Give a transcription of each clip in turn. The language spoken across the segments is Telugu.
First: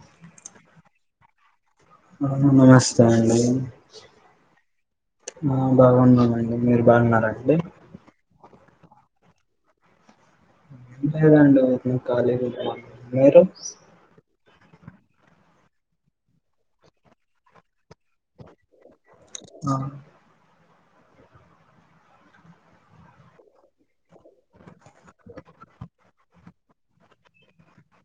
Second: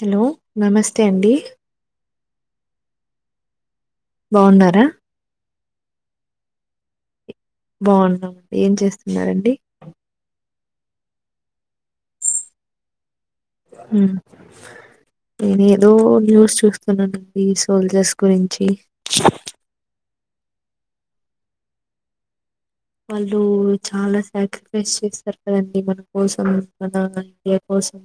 హలో నమస్తే అండి నమస్తే అండి బాగున్నారా ఆ బాగున్నాండి మీరు బాగున్నారండి బాగున్నాం ఏం చేస్తున్నండి ఎంట ఏదాండ కాలేర ఉమ్, నేను ఏదో న్యూస్ చూస్తున్నానండి సోల్జర్స్ గురించి ఆ వాళ్ళు చాలా సాక్రిఫైస్ చేస్తారు కదండి మన కోసం మన ఇండియా కోసం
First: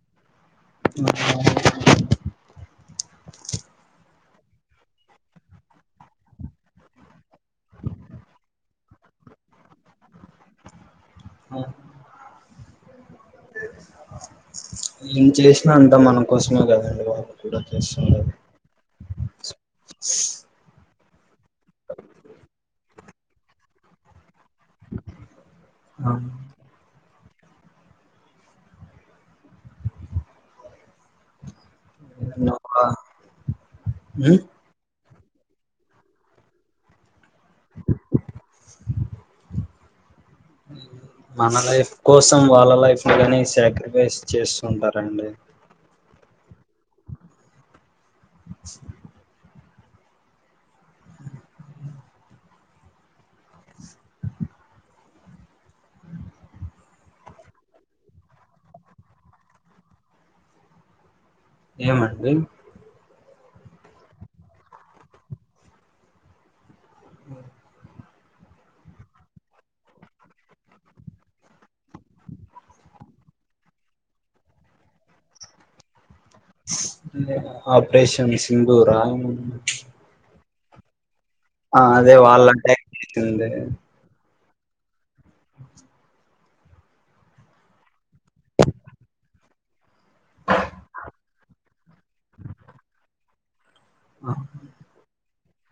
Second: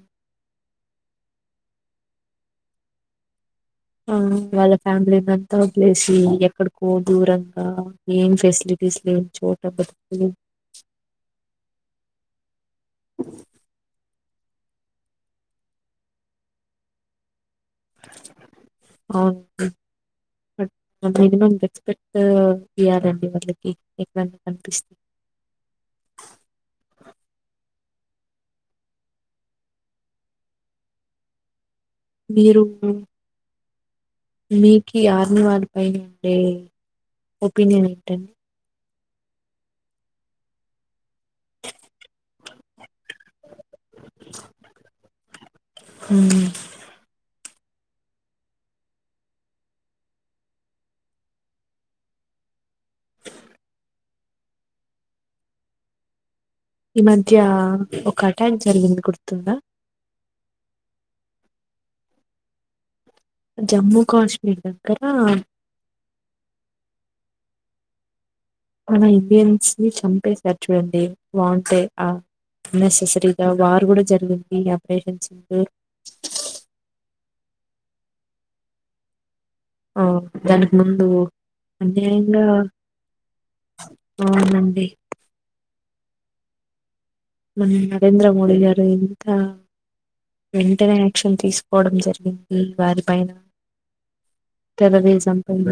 ఆ వాళ్ళ ఫ్యామిలీంతా పలేసి ఎక్కడికో దూరంగా ఏం ఫెసిలిటీస్ లే చోట బచ్చలు ఆ ఏం చేసినా అంతా మనకోసమే కదండి బాబు కూడా చేస్తోంది అవును మినిమం రెస్పెక్ట్ ఇవ్వాలని వాళ్లకు చ్ ఆ ఏదన్నా మీరు ఒక, కు ఉమ్ మీకు ఆర్మీ వాళ్లపైన ఉండే ఒపీనియన్ ఏంటండి అ మన లైఫ్ కోసం వాళ్ళ లైఫ్ కానీ సాక్రిఫైస్ చేస్తుంటారండి ఉ హు వాటర్ సౌండ్ ఈ మధ్య ఒక అటాంక్ జరిగింది గుర్తుందా ఏమండి జమ్మూ కాశ్మీర్ దగ్గర ఉ మన ఇండియన్స్ ని చంపేసారు చూడండి వాంటెడ్ గా సెన్సేషన్ గా వారు కూడా జరిగింది ఆపరేషన్ ఆపరేషన్ సింధూర ఆ దానికి ముందు ఆ అదే అన్యాయంగా వాళ్ళ అటాకుచేసింది అవునండి మన నరేంద్ర మోడీ గారు ఎంత వెంటనే యాక్షన్ తీసుకోవడం జరిగింది వారిపైన ఆ, టెర్రరిజం ఉ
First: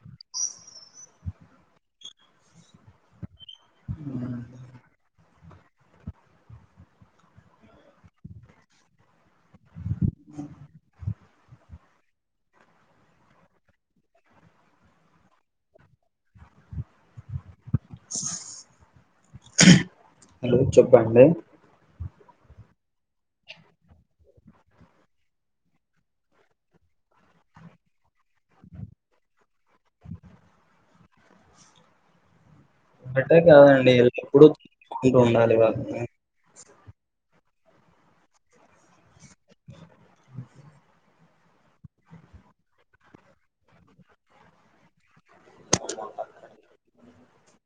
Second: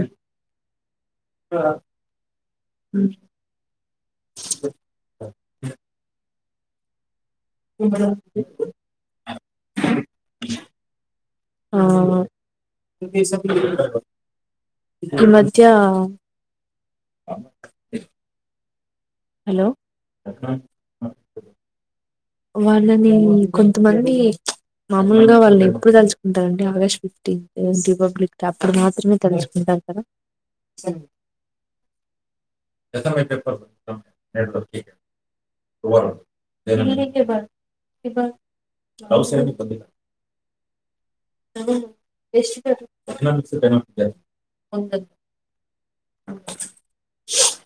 ఉ ఉమ్. అ ఉ ఆ ఈ మధ్య హలో హలో చెప్పండి వాళ్ళని కొంతమంది మామూలుగా వాళ్ళు ఎప్పుడు తలుచుకుంటారుంటడి ఆగస్ట్ ఫిఫ్టీన్త్ రిపబ్లిక్ డే అప్పుడు మాత్రమే తలుచుకుంటారు అందరం ఏస వైట్ అట్టే పేపర్ కాదండి ఎల్లప్పుడూ చూసుకుంటూ ఉండాలి వాళ్ళని. చాలా సేపు ఉన్న ఇబ్బంది లే ఉ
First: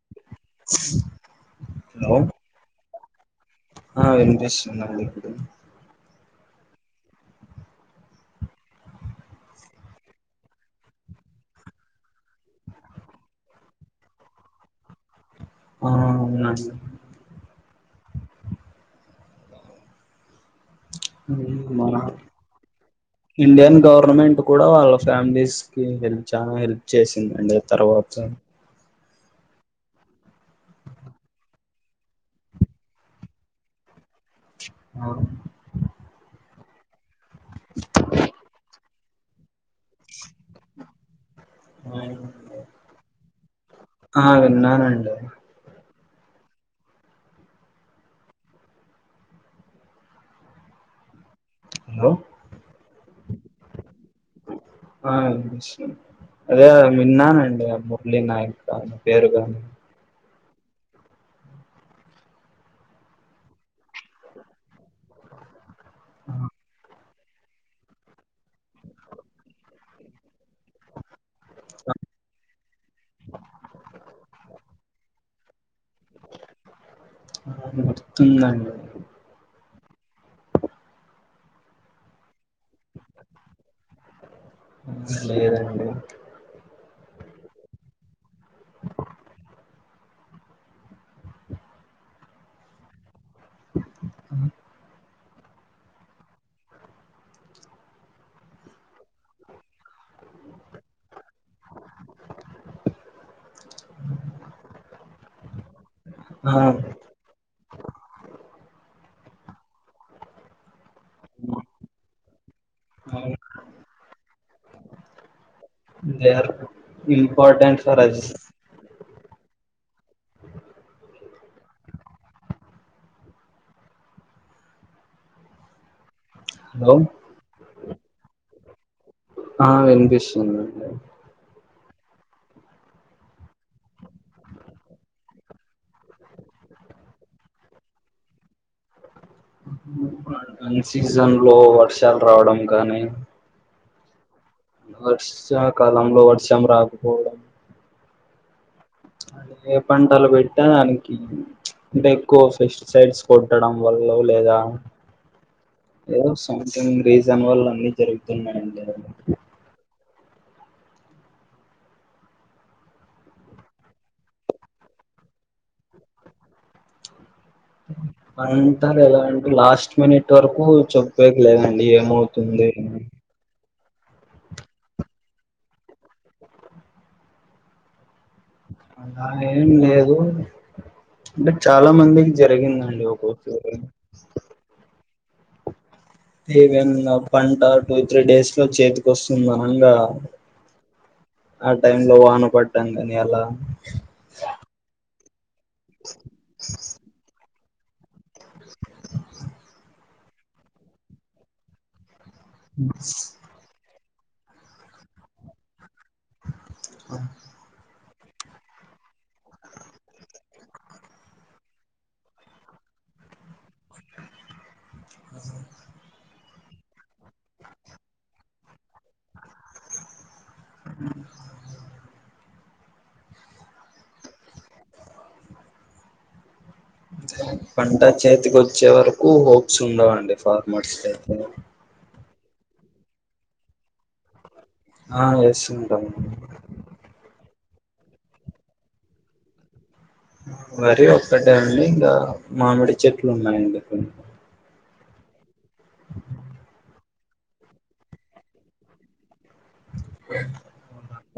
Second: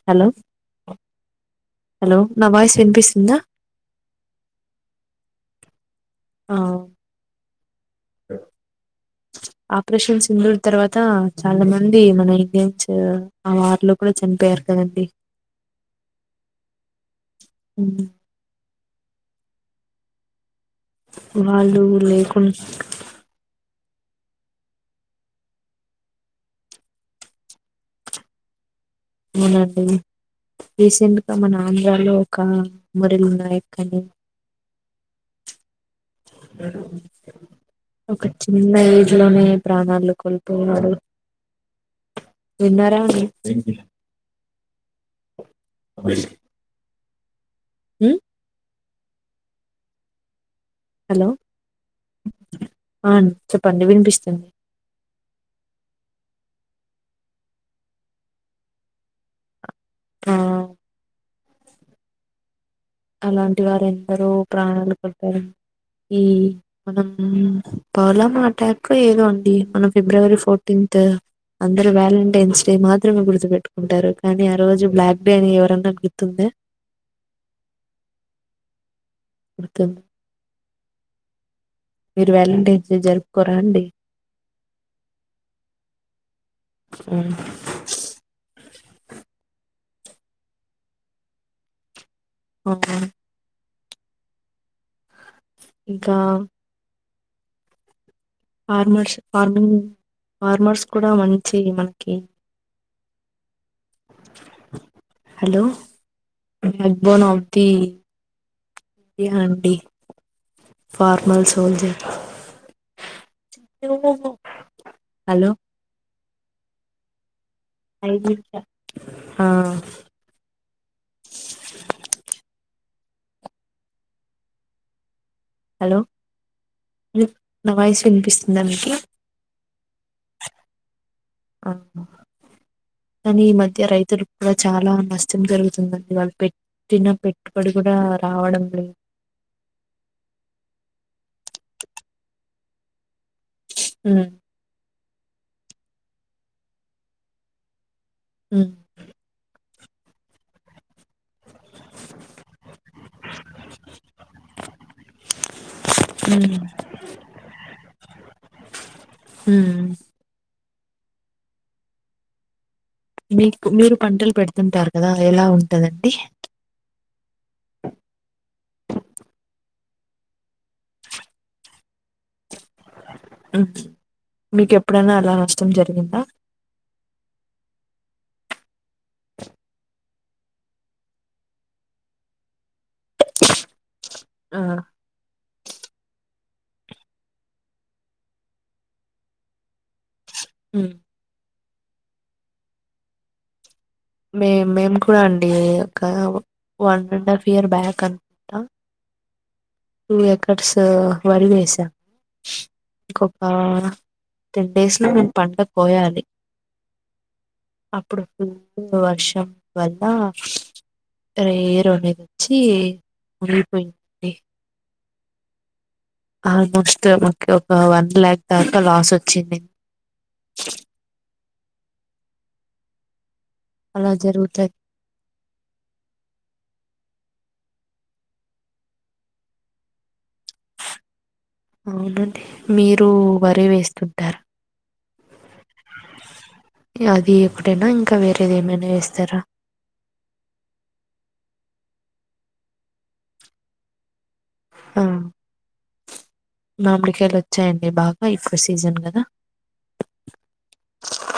హలో వాటర్ సౌండ్ హలో నా వాయిస్ వినిపిస్తుందా ఆ వినిపిస్తుందండి ఆ ఆపరేషన్ సింధూరం తర్వాత చాలా మంది మన ఇండియా నుంచి ఆ వార్ లో కూడా చనిపోయారు వెళ్లిపోయారు కదండీ ఆ అవునా అండి ఉహు వాళ్ళు మన లేకుండా ఇండియన్ గవర్నమెంట్ కూడా వాళ్ళ ఫ్యామిలీస్ కి హెల్ప్ చేసిందండి ఆ తర్వాత అవునా అండి రీసెంట్ గా మన ఆంధ్రాలో ఒక మురళి నాయక్ అని అవును ఒక చిన్న ఏజ్ లోనే ప్రాణాలు కొల్ ఏ నాడు అవునండి. తిన్నారా అండి ఆ విన్నానండి. అ మ్ హలో హలో ఆ అండి చెప్పండి వినిపిస్తుంది ఆ వినిపిస్తుంది. అదే విన్నానండి మురళీ నాయక్ గారి పేరు గాని ఆ అలాంటి వారు ఎందరో ప్రాణాలు కోల్పోడం ఈ మనం మ్ పౌలమ్ అటాక్ ఏదో అండి మొన్న ఫిబ్రవరి ఫో టీన్త్ అందరు వ్యాలంటైన్స్ డే మాత్రమే గుర్తుపెట్టుకుంటారు కానీ ఆ రోజు బ్లాక్ డే అని ఎవరన్నా గుర్తుందా గుర్తుందండి గుర్తుందా వాలంటైన్ డే జరుపుకోరా అండి ఆ, లేదండి. మ్ అవునా అ [inaudible] ఇంకా ఫార్మర్స్ ఫార్మింగ్ ఫార్మర్స్ కూడా మంచి మనకి హలో ఆ! బ్యాక్ బోన్ అఫ్ ది ఏమండి ఫార్మల్ సోల్జర్ అవును. Hello there important for us ఆ [inaudible] హలో హలో నావాయిస్ వినిపిస్తుందా మీకి ఆ వినిపిస్తుదండి అ ఆ కానీ ఈ మధ్య రైతులకు కూడా చాలా నష్టం జరుగుతుందండి వాళ్ళు పెట్టిన పెట్టుబడి గూడా రావడం లేదు అన్ సీజన్ లో వర్షాలు రావడం గానీ మ్ వర్షాకాలంలో వర్షం రాకపోవడం మ్ అ ఏ పంటలు పెట్టా అ అంటే ఎక్కువ ఫెస్టి సైడ్స్ కొట్టడం వల్లో లేదా ఏదో ఉమ్ సంథింగ్ రీజన్ వల్ల అన్ని జరుగుతున్నాయండి ఉమ్ మీకు మీరు పంటలు పెడుతుంటారు కదా ఎలా ఉం పంటలు ఎలా అంటే లాస్ట్ మినెట్ వరకు చెప్పకలేదండి ఏమవుతుందొ ఏ మీకు ఎప్పుడన్నా అలా నష్టం జరిగిందా అలా ఏం లేదు అంటే చాలా మందికి జరిగిందండి ఒకొసారి ఆ! ఏదన్న పంట టూ త్రీ డేస్ లో చేతికి వస్తుంది అనంగా మ్ ఆ టైం లో వాన పడ్టం గాని అలా మే మేము కూడా అండి ఒక one and half year back అను ట టు ఎకర్సు వరి వేసాం ఇంకొక టెన్ డేస్ లో మెం పంట కోయాలి అప్పుడు వర్షం వల్ల రేర్ అనేది వచ్చి మురిగిపోయిందండి ఆ ఆల్మోస్ట్ మాకు ఒక వన్ ల్యాక్ దాకా లాస్ వచ్చింది అలా జరుగుతాయి పంట చేతికి వచ్చే వరకు హోప్స్ ఉండవండి ఫార్మర్స్యితే అవునండి మీరు వరి వేస్తుంటారా ఆ వేస్తుంటాం ఒకటైనా ఇంకా వేరేది ఏమైనా వేస్తారా మరి ఒక్కటే అండి ఇంకా మామిడి చెట్లు ఉన్నాయండి ఆ మామిడికాయలు వచ్చాయండి బాగా ఇఫ సీజన్ కదా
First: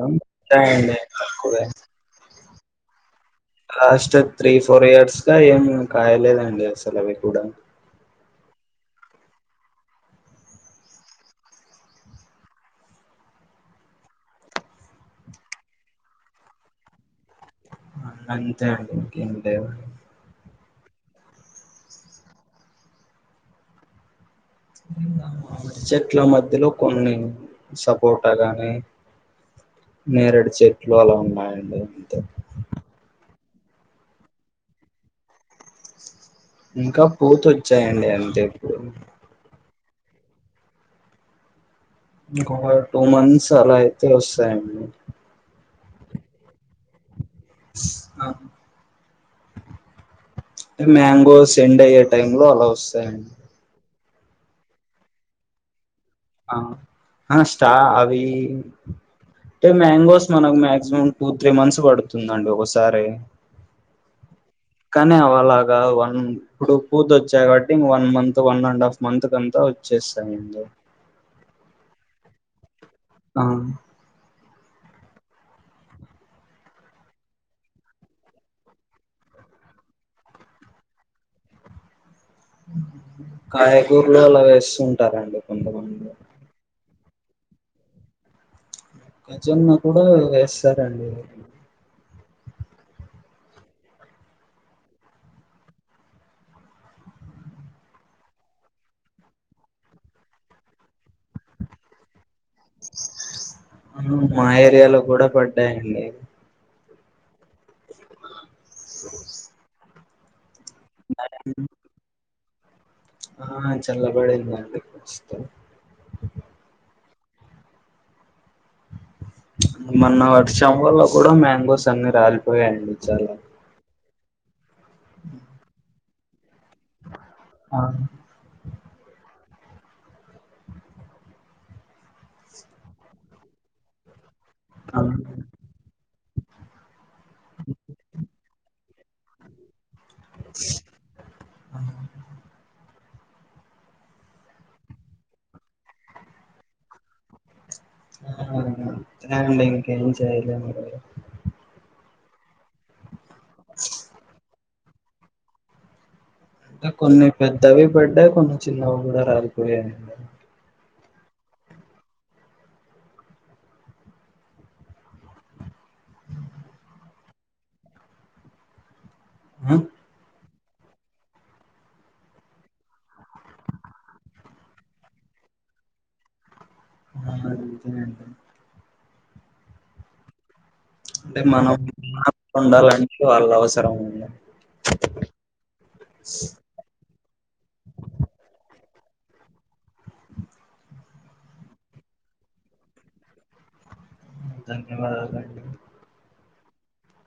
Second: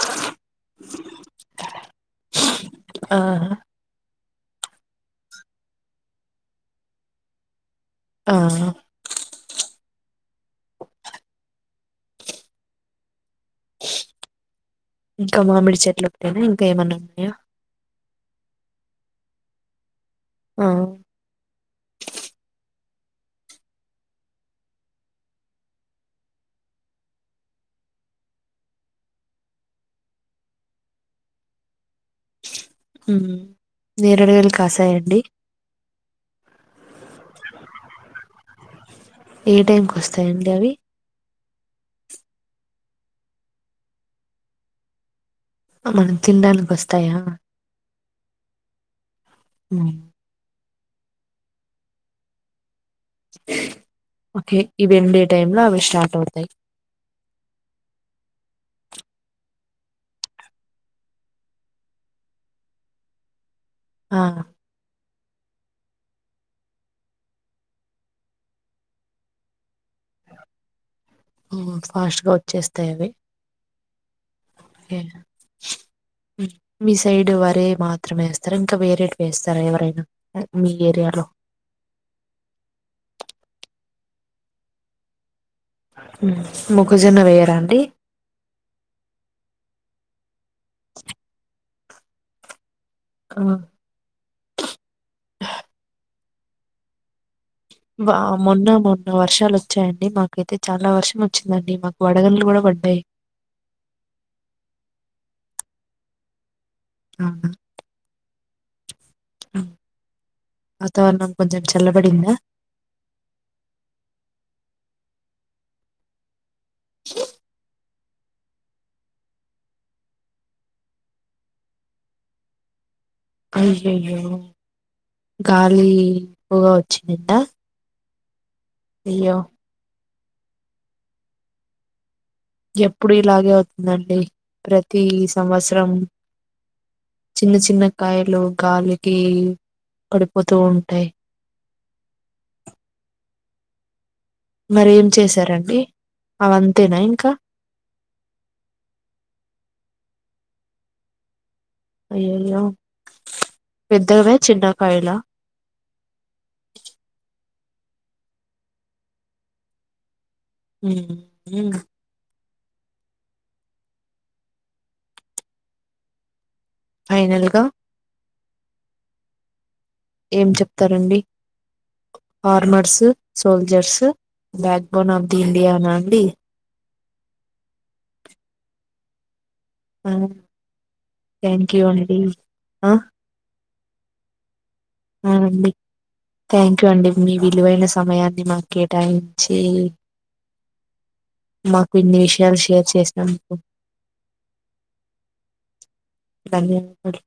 ఉంటాయండి తక్కువే ఆ లాస్ట్ త్రీ ఫోర్ ఇయర్స్ గా ఏం కాయలేదండి అసలు అవి కూడా ఆ ఇంకా మామిడి చెట్లుట్టేనా ఇంకా ఏమన్నా ఉన్నాయా అంతే అండి ఇంకేం లేవు ఆ చెట్ల మధ్యలో కొన్ని సపోర్ట గానీ నేరడు చెట్లు అలా ఉన్నాయండి అంతే నేరడుగాయలు కాసాయండి ఇ ఏ టైంకి వస్తాయండి అవి ఇంకొక టూ మంత్స్ అలా అయితే వస్తాయండి మనం తినడానికి వస్తాయా ఆ మ్మ్ మ్యాంగో స ఎండ్ అయ్యే టైమ్ లో అలా వస్తాయండి ఓకే ఇవి ఎండ్ అయ్యే టైమ్ లో అవి స్టార్ట్ అవుతాయి స్టా అవి అంటే మ్యాంగోస్ మనకు మాక్సిమం టూ త్రీ మంత్స్ పడుతుందండి ఒకసారి ఆ కానీ అ అలాగా వన్ ఇప్పుడు పూర్ వచ్చాయి కాబట్టి ఇం one month one and half month కంతా వచ్చే యండి ఫాస్ట్ గా వచ్చే అ ఆ మీ సైడ్ వరే మాత్రమే వేస్తారు ఇంకా వేరే వేస్తారా ఎవరైనా మీ ఏరియా లో కాయగూరులో అలా వేస్తుంటారండి కొంతమంది మగజొన్న వేయరాండి మొక్కజొన్న కూడా వేస్తారంండి ఆ మొన్న మొన్న వర్షాలు వచ్చాయండి మాకైతే చాలా వర్షం వచ్చిందండి మాకు వడగల్లు కూడా పడ్డాయి ఆ మా ఏరియాలో కూడా పడ్డాయండి ఆహా ఆ వాతావరణం కొంచెం చల్లబడిందా ఆ చల్లబడిందండి ప్రస్తుతం అ మొన్న వర్షం వాళ్ళ కూడా మ్యాంగోస్ అన్ని రాలిపోయయండి అయ్యయ్యో గాలి బ గా వచ్చింద ఆ అయ్యో ఎప్పుడు ఇలాగే అవుతుందండి ఆ ప్రతి సంవత్సరం చిన్న చిన్న కాయలు గాలికి అక్కడి పోతూ ఉంటాయి ఆ మరి ఏం చేశారండి అవంతేనా ఇంకా అంతే అండి ఇంకా ఎం చేయలేము అయ్యయ్యో పెద్దవే చిన్న కాయలా అంటే కొన్ని పెద్దవి పడ్డాయ్ కొన్ని చిన్నవి కూడా రాలిపోయా యండి హుమ్ హుమ్ ఫైనల్గా అ ఏం చెప్తారండి armours soldiers back bone of the ఇండియానా అండి ఆ నిజమే అండి అవును అంటే మనం మా ఆ ఉండాలంటే వాళ్ళ అవసరం ఉంది అవునండి థ్యాంక్ యూ అండి మీ విలువైన సమయాన్ని మాకు కేటాయించి మాకు ఇన్ని విషయాలు షేర్ చేసినందుకు ధన్యవాదాలు అండి ధన్యవాద ల్